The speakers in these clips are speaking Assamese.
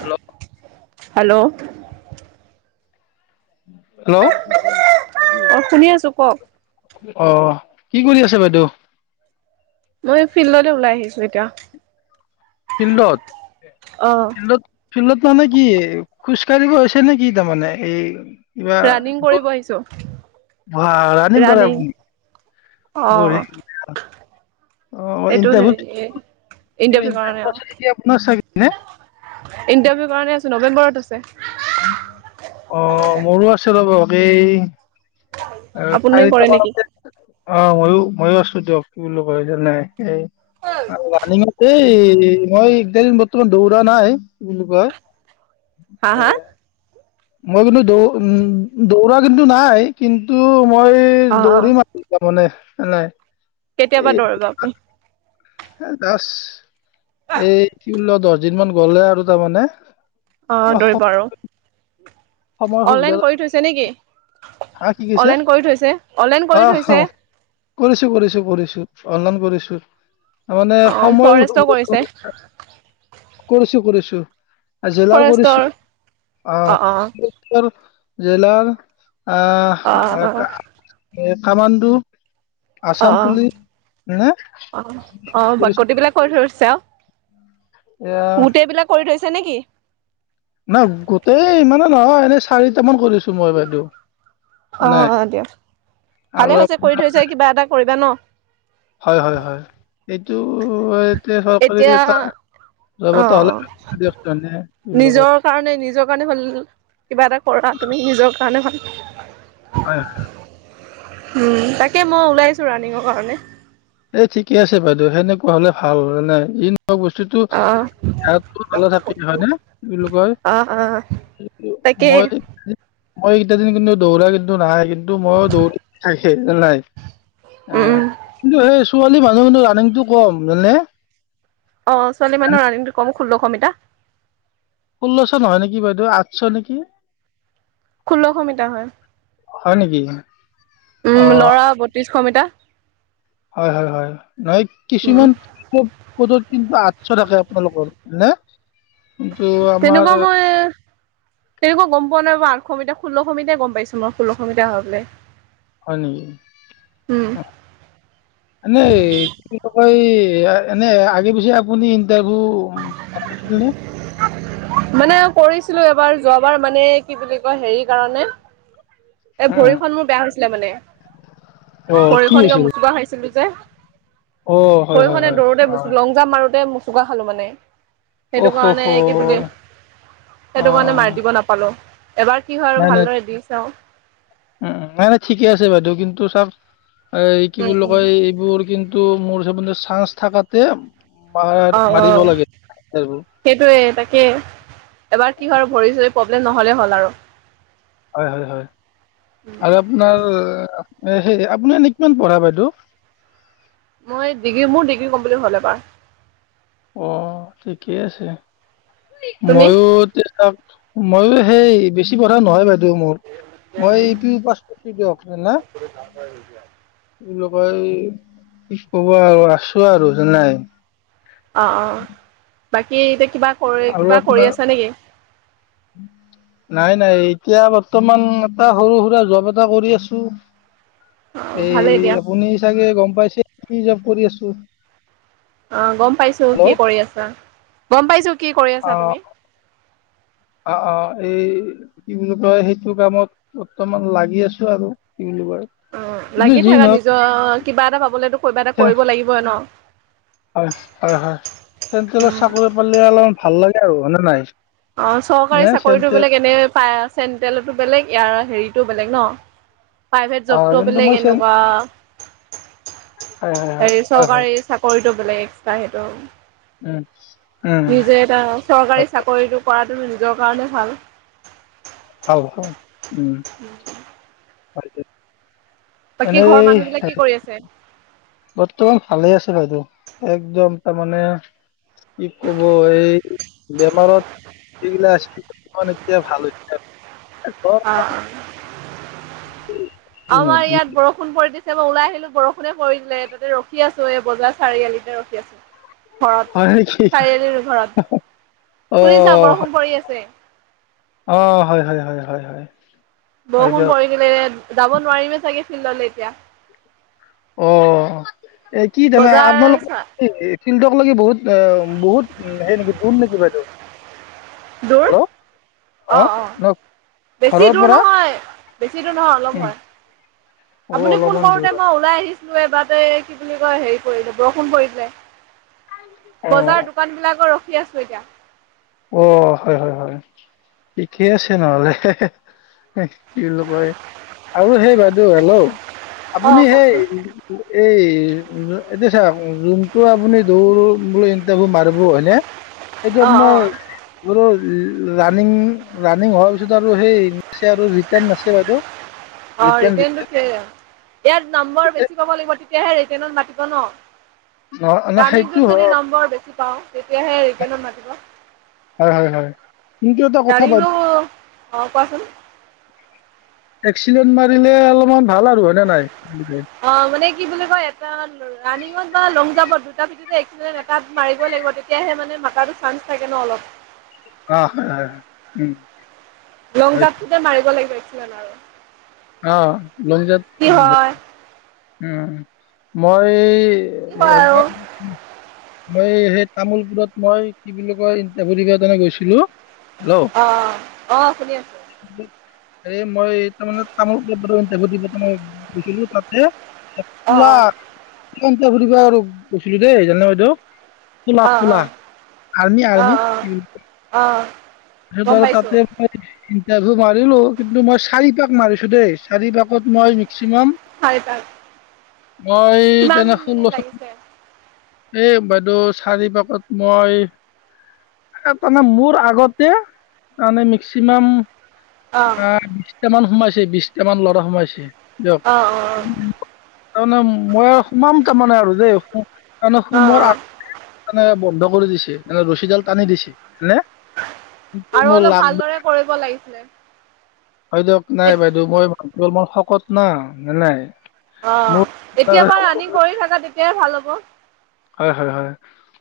Hello hello. হেল্ল'। অ শুনি আছো কওক। অ কি কৰি আছে বাইদেউ? মই ফিল্ডলৈ ওলাই আহিছো এতিয়া। ফিল্ডত অ ফিল্ডত ফিল্ডত মানে কি? খোজ কাঢ়িব গৈছে নে কি তাৰমানে এই? ৰাণিং কৰিব আহিছো। বা ৰাণিং কৰে ৰানিং আপুনি। অ অ এইটো ইণ্টাৰভিউ হেৰি কিবা ইণ্টাৰভিউ কাৰণে আছে নেকি আপোনাৰ চাগে নে আৰু ইণ্টাৰভিউ কাৰণে নৱেম্বৰত আছে। অ মোৰো আছে ৰব এইেই আপুনি কৰে নেকি? অ'! মইয়ো-মইয়ো আছোঁ দিয়ক। কি বুলি কয় যে, নাই, এই আৰু [unintelligible] এই, মই [unintelligible] দৌৰা নাই, কি বুলি কয়! হা এ, হা মই, কিন্তু দৌ, উম, দৌৰা কিন্তু, নাই। কিন্তু, মই দৌৰিম, [unintelligible] তাৰমানে। নাই। কেতিয়া পৰা দৌৰিব আপুনি? দাস। এই ল দৰ দিনমান গ'লে আৰু তাৰমানে অ দৌৰিব আৰু। সময় সুবিধা অনলাইন কৰি থৈছে নেকি হা কি কৈছে অনলাইন কৰি থৈছে অনলাইন অ কৰি থৈছে। কৰিছো কৰিছো কৰিছো অনলাইন কৰিছো। তাৰ ৰ মানে অ সময়ো ফৰেষ্টৰ খুব কৰিছে কম কৰিছো কৰিছো। জেলাৰ ফৰেষ্টৰ কৰিছো অ অ আহ। জেলাৰ। অ। এ কামাণ্ডো। অ আছাম পুলিচ নে অ অ অ কৰিছো গোটেই বিলাক কৰি থৰিছে আৰু। এয়া গোটেই বিলাক কৰি থৈছে ছে নেকি? নাই গোটেই ইমানে নহয় এনেই চাৰিটা মান কৰিছো মই বাইদেউ। অ নাই অ দিয়া আৰু ভালে হৈছে আপ- কৰি থৈছে কিবা এটা কৰিবা ন। হয় হয় হয়। এইটো এতিয়া চৰকাৰী এতিয়া এটা জব অ এটা হ'লে দিয়কচোন এনে কি বুলি কয় নিজৰ কাৰণে নিজৰ কাৰণে ভাল কিবা এটা কৰা তুমি নিজৰ কাৰণে ভাল। হয়। উম তাকে মই ওলাই আছো ৰাণিঙৰ কাৰণে। এ ঠিকে আছে বাইদেউ সেনেকুৱা হ'লে ভাল নে। বস্তুতটো অ হ ভালে থাকে হয় নে। কি বুলি কয় অ অ তাকে মই মই কেইটা দিন কিন্তু দৌৰা কিন্তু নাহাই কিন্তু মই দৌ থাকে নাই। উম অ। ছোৱালী মানুহ কিন্তু ৰানিংটো ক- কম হয় নে? অ ছোৱালী মানৰ ৰানিটো কম। ষোল্লশ মিটাৰ। ষোল্লশ নহয় নেকি বাইদেউ আঠশ নেকি? খোল্ল ক মিটাৰ হয়। হয় নেকি উম অঁ লৰা বত্ৰিশশ মিটাৰ। হয় হয় হয় নহয় উম কিছুমান খুব পদত কিন্তু আঠশ থাকে আপোনালোকৰ নে কিন্তু আমাৰ তেনেকুৱা মই, তেনেকুৱা গম পোৱা নাই আঠশ মিটাৰ, ষোল্লশ মিটাৰ গম পাইছো মই। ষোল্লশ মিটাৰ হয় বোলে। হয় নেকি? উম এনে [unintelligible] ঐ এনে আগে-পিছে আপুনি ইন্টাৰভিউ মানে কৰিছিলো এব বাৰ যোৱাবাৰ মানে কি বুলি কয় হেৰি কাৰণে এ উম, ভৰিখন মোৰ বেয়া হৈছিলে মানে। অ কি ভৰিখন কিবা হৈছিল মোচকা খাই ছিলো যে অ হয় হয় সৰিহনে হয় দৌৰোতে অ বস্ত লং জাম মাৰোতে চুোকা খালোঁ মানে। সেইটো অহ অহ কাৰণে অ কি বুলি অ সেইটো কাৰণে মাৰি দিব নাপালো। এবাৰ কি হয় আৰু ভালদৰে দি চাওঁ। উ নাই নাই ঠিকে আছে বাইদেউ, কিন্তু চব এই কি উম বুলি উম কয় এইবোৰ কিন্তু টো মোৰ হিচাপ মতে চাৰ্জ থাকাতে মাৰ অ' মাৰিব অ' লাগে ইণ্টাৰভিউ সেইটয়ে, তাকে, এবাৰ কি হয় ভৰি চৰি প নহ'লে হ'ল আৰু হয় হয় হয় আৰু আপোনাৰ এ সেই আপুনি এনে কিমান পঢ়া বাইদেউ? মই ডিগ্ৰী, মোৰ ডিগ্ৰী কমপ্লিত হ'ল এইবাৰ। আহ ঠিকেই আছে। তুমি ময়ো তে মইয়ো সেই, বেছি পঢ়া নহয় বাইদেউ মোৰ। মই পিউ পাচ কৰিছোঁ দিয়ক। হয় না? [unintelligible] কব আৰু আছো আৰু জানে? অ' অ'। বাকী এতিয়া কিবা কৰি আৰু কিবা কৰি আপোনাৰ আছা নেকি? নাই নাই এতিয়া বৰ্তমান এটা সৰু-সুৰা জব এটা কৰি আছোঁ। অ ভালেই এই দিয়া আপুনি চাগে গম পাইছে? কি জব কৰি আছোঁ অ' গম পাইছো কি কৰি আছা। গম পাইছো কি কি কৰি অ আছা তুমি? অ' অ' এই কি বুলি কয় সেইটো কামত বৰ্তমান লাগি আছো আৰু। বুলি কয় অ' কিন্তু লাগি যি থাকা নহওক নিজৰ কিবা এটা পাবলেতো। কিবা এটা কৰিব লাগিবই ন? হয় হয় হয় চেণ্ট্ৰেলৰ উম চাকৰি পালে অলপমান ভাল লাগে। আৰু নহ'লে নাই। অ চৰকাৰী নে চাকৰিতো চেণ্ট্ৰেল বোলে এনে। পায়। চেণ্টেলতো বেলেগ ইয়াৰ হেৰিতটো বেলেগ ন? প্ৰাইভেট হয় জবটো কিন্তু বেলেগ। মই চেন এনেকুৱা হয় হয় হেৰি হয় হয় হয় চৰকাৰী চাকৰিটো বেলেগ। চাই সেইটো। উম। উম নিজে এটা হয় চৰকাৰী চাকৰিটো কৰাটো নিজৰ কাৰণে ভাল। হ হ উম। হয় হয়। বাকী ঘৰৰ মানুহ বিলাক কি কৰি আছে? বৰ্তমান ভালে আছে বাইদেউ একদম তাৰমানে। কি কব এই বেমাৰত আ [unintelligible] এতিয়া ভাল হৈছে। অ' আমাৰ ইয়াত বৰষুণ পৰি। দিছে মই ওলাই আহিলো বৰষুণে পৰিলে দিলে, তাতে ৰখি আছোঁ এই বজাৰ চাৰিআলিতে ৰখি আছোঁ। ঘৰত হয় নেকি চাৰিআলিৰ ঘৰত অ শুনিছা বৰষুণ পৰি আছে। অ', হয় হয় হয় হয় হয়। হয় বৰষুণ দিয়ক পৰি গিলে যাব নোৱাৰিমে চাগে। ল'লে এতিয়া। অ', এ কি জানা বজাৰ চা আপোনালোকৰ শিল্টক [unintelligible] লাগি বহুত বহুত সেই নেকি ধোন নেকি বাইদেউ দূৰ হেল্ল' অ অ বেছি ঘৰৰ দূৰ পৰা নহয়, বেছি দূৰ নহয় অলপ উম, হয়। অ', আপুনি ফোন অলপমান দূৰ কৰোতে অ', মই ওলাই আহিছো। এবাৰতে কি বুলি কয় হেৰি কৰিলে বৰষুণ পৰি দিলে। বজাৰ দোকান বিলাকৰ দিকে [unintelligible] আছে এতিয়া অ হয় হয় হয়, ঠিকেই আছে নহ'লে কি কয় আৰু সেই বাইদেউ হেল্লো', অ আপুনি সেই কওকচোন [inaudible] এই এতিয়া চাওঁক, যোনটো আপুনি দৌৰো বোলে ইটাৰভিউ মাৰ [unintelligible] হয়নে? এইটো অ আপোনাৰ অ বোলো ৰানিং, ৰানিং হোৱাৰ পিছতো আৰু সেই আছে আৰু ৰিটাৰ্ণ আছে বাইদেউ অ', ৰিটাৰ্ণ ৰিটেনটো ৰিটাৰ্ণ খে ইয়াত নম্বৰ বেছি পাব লাগিব তেত তেতিয়াহে ৰিটেৰ্নত মাতিব ন? ন' ন' সেইটো ৰানিংটোত যদি হয়, নম্বৰ বেছি পাওঁ, তেতিয়াহে ৰিটেৰ্ণত মাতিব। হয়, হয়, হয়। কিন্তু এটা কথা [unintelligible] বাইদেউ অ', কোৱাচোন। এক্সিডেণ্ট মাৰিলে অলপমান ভাল আৰু হয়নে নাই? কি বুলি কয়? অ মানে কি বুলি কয় এটা ৰাণিঙত বা লং জাম্পত দুটা ভিত্তিতে এক্ এটাত মাৰিবই লাগিব তেতিয়াহে মানে মাতাটো চান্স থাকে ন অলপ [inaudible] অ হয় হয় উম লং হয়। জামটোতে মাৰিব লাগিব [unintelligible] অ লংজাম কি হয় মাৰিব উম মই কি হয় এম আৰু [inaudible] মই সেই তামোলপুৰত মই কি বুলি কয়ভৰিবনে গৈছিলো অ অহ শুনি আছো [inaudible] এ মই তাৰ মানে তামোল গৈছিলো তাতে অ অ ফুৰিব আৰু গৈছিলো দেই জানে বাইদেউ খলা অ অ খোলা আৰ্মি অ অ আৰ্মি অ অ গম তাৰত আৰু পাইছো তাতে ইণ্টাৰভিউ মাৰিলো কিন্তু মই চাৰি পাক মাৰিছো দেই চাৰি পাকত মই মেক্সিমাম চাৰিটা মই কিমান তেনে শ মিনিট লচোন, লাগিছে এ বাইদেউ চাৰি পাকত মই তাৰমানে মোৰ আগতে তাৰমানে মেক্সিমাম, অ বিশটা মান। সোমাইছে বিশটা মান ল'ৰা সোমাইছে। দিয়ক অ অ, তাৰমানে মই আৰু সোমাম তাৰমানে আৰু দেই তাৰমানে অ অ সোমৰ আগ মানে বন্ধ কৰি দিছে নে ৰছীডাল টানি দিছে। নে কিন্তু আৰু মোৰ অলপ লাগ ভালদৰে কৰিব লাগিছিলে। হয় দিয়ক নাই বাইদে মই ভাল মোৰ। ক কত না ন নাই। অ মোৰ এতিয় পৰাা ৰাণং কৰি থাকা তেতিয়াই ভাল হ'ব। হয় হয় হয়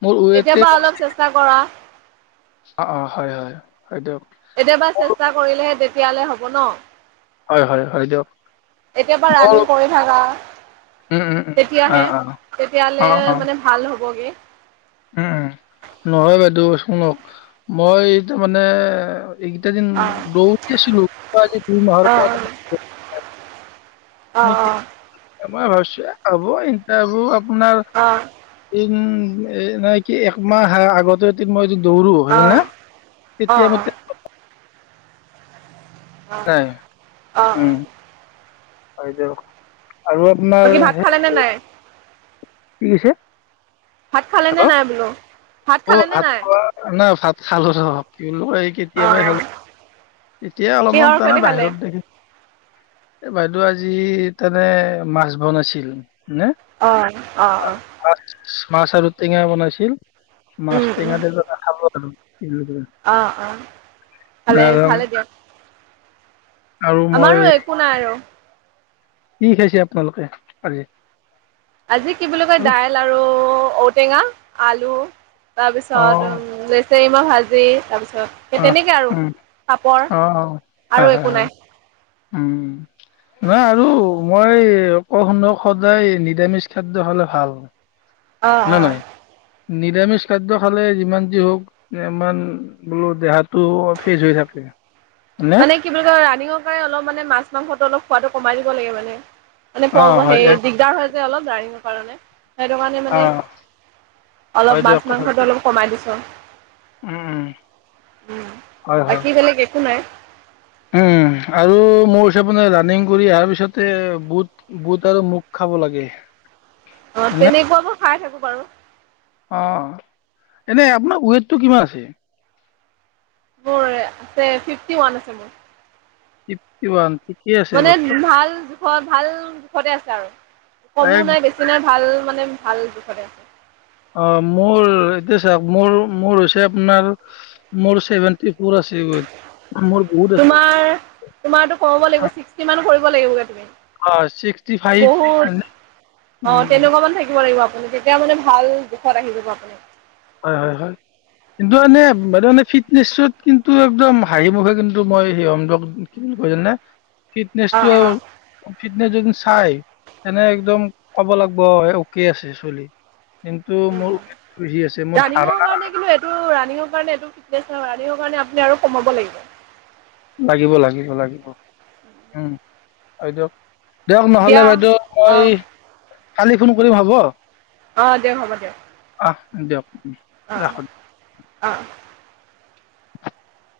মোৰ উ এতিয়াৰ পৰা ম অলপ চেষ্টা কৰা অ অ হয় হয়। হয় দিয়ক কেতিয়াবা মোৰ চেষ্টা কৰিলেহে তে সয়ালৈ হ'ব ন, হয় হয় হয় দিয়ক এতিয় পৰাা মোৰ ৰাণং কৰি থাকা উম উম উম অ তেতিয়াহে অ অ তেতিয়লে অ মানে ভাল হ'বগে উম নহয় বাইদেউ শুনক মই তাৰ মানে, এইকেইটা যেন অ ৰৌছিলো দুই মাহৰ অ পৰা অ মানে কি অ! [unintelligible] আপোনাৰ অ অ অ এই উম এ নাই কি একমাহ আগতে মই দৌৰো হয় জান অ অ তেতিয়া ম অ ত অ অ উম, ! হয় আপোনাৰ বাকী ভাত সেই খালে নে নাই, কি কৈছে? ভাত খালে হ নে নাই বোলো অ খালে নে ভাত নাই খোৱা নাই ভাত খালো। এই অ কেতিয়াবা খেলো, এতিয়া অলপমান কিহৰ জানা সৈতে খালে বাহিৰত দেখিছো। এ বাইদেউ আজি তেনে মাছ বনাইছিল নে? অ অ অ! মাছ মাছ আৰু টেঙা বনাইছিল। মাছ উম উম টেঙাতে খাব আৰু কি বুলি অ' অ' কয় ভালে আৰু ভালে দিয়াক। আৰু মই আমাৰো একো নাই আৰু কি খাইছে আপোনালোকে আজি আজি কি বুলি কয় অ দাইল আৰু ঔটেঙা আলু তাৰ পিছত উ ভাজি তাৰ পিছত অ'! উম, অ' অ'! আৰু হয়, হয়, একো নাই হয়। উম, নহয় আৰু মই অকৌ শুনক, সদায় নিৰামিষ খাদ্য খালে ভাল। অ' নে নহয় অ'! নিৰামিষ খাদ্য খালে, যিমান যি হওঁক, ইমান বোলোঁ, দেহাটো ফ্ৰেচ হৈ থাকে। হয়নে মানে, কি বুলি কয়, ৰানিঙৰ কাৰণে, অলপ মানে মাছ, মাংসটো অলপ, খোৱাটো কমাই দিব লাগে মানে। মানে, অ [unintelligible] হয় সেই, এক দিগদাৰ হয় যে, অলপ ৰানিঙৰ কাৰণে। সেইটো কাৰণে অ মানে, হয় অলপ দিয়ক কথাটো মাছ-মাংসটো অলপ, কমাই দিছোঁ। উম। উম, হয় হয় বাকী বেলেগ একো নাই। উম আৰু মোৰ হিচাপ মতে ৰানিং কৰি অহাৰ পিছতে বুট-বুট আৰু মগু খাব লাগে। অ' হয়নে তেনেকুৱা [unintelligible] খাই থাকোঁ বাৰু। অ' এনে আপোনাৰ ওৱেটটো কিমান আছে? মোৰ আছে ফিফটি ওৱান আছে মোৰ। ফিফটি ওৱান ফিফ মানে ভাল জোখত ভাল জোখতে আছে আৰু কমো এক নাই বেছি নাই ভাল মানে ভাল জোখতে আছে। অ' মোৰ এতিয়া চাওক মোৰ-মোৰ হৈছে আপোনাৰ মোৰ সেভেন্টি আছে তোমাৰ তোমাৰটো কমাব লাগিব চিক্সটি মান কৰিব লাগিব তুমি। অ' ছিক্সটি ফাইভ, বহুত অ' উম তেনেকুৱা মান থাকিব লাগিব তেতিয়া মানে ভাল জোখত আহি যাব আপুনি। হয়-হয়-হয় কিন্তু এনে বাইদেউ ফিটনেচত কিন্তু একদম হাঁহি মুখে কিন্তু মই সেই হম দিয়ক কি বুলি কয় জানে ফিটনেছটোৰ অ', অ'। অ' এনে যদি চাই তেনে একদম ক'ব লাগিব কে অ'কে আছে চলি কিন্তু মোৰ ওৱেটটো বেছি আছে। মোৰ ৰানিং হাৰা কাৰণে কিন্তু এইটো ৰানিং কাৰণে এইটো ফিটনেছ ৰানিং কাৰণে আপুনি আৰু কমাব লাগিব। লাগিব, লাগিব, লাগিব উম, আৰু এইটো দিয়ক নহ'লে দিয়া বাইদেউ অ', মই কালি ফোন কৰিম হ'ব? অ' দিয়ক হ'ব দিয়ক। তাক দিয়ক। অ' ৰাখোঁ অ' [unintelligible]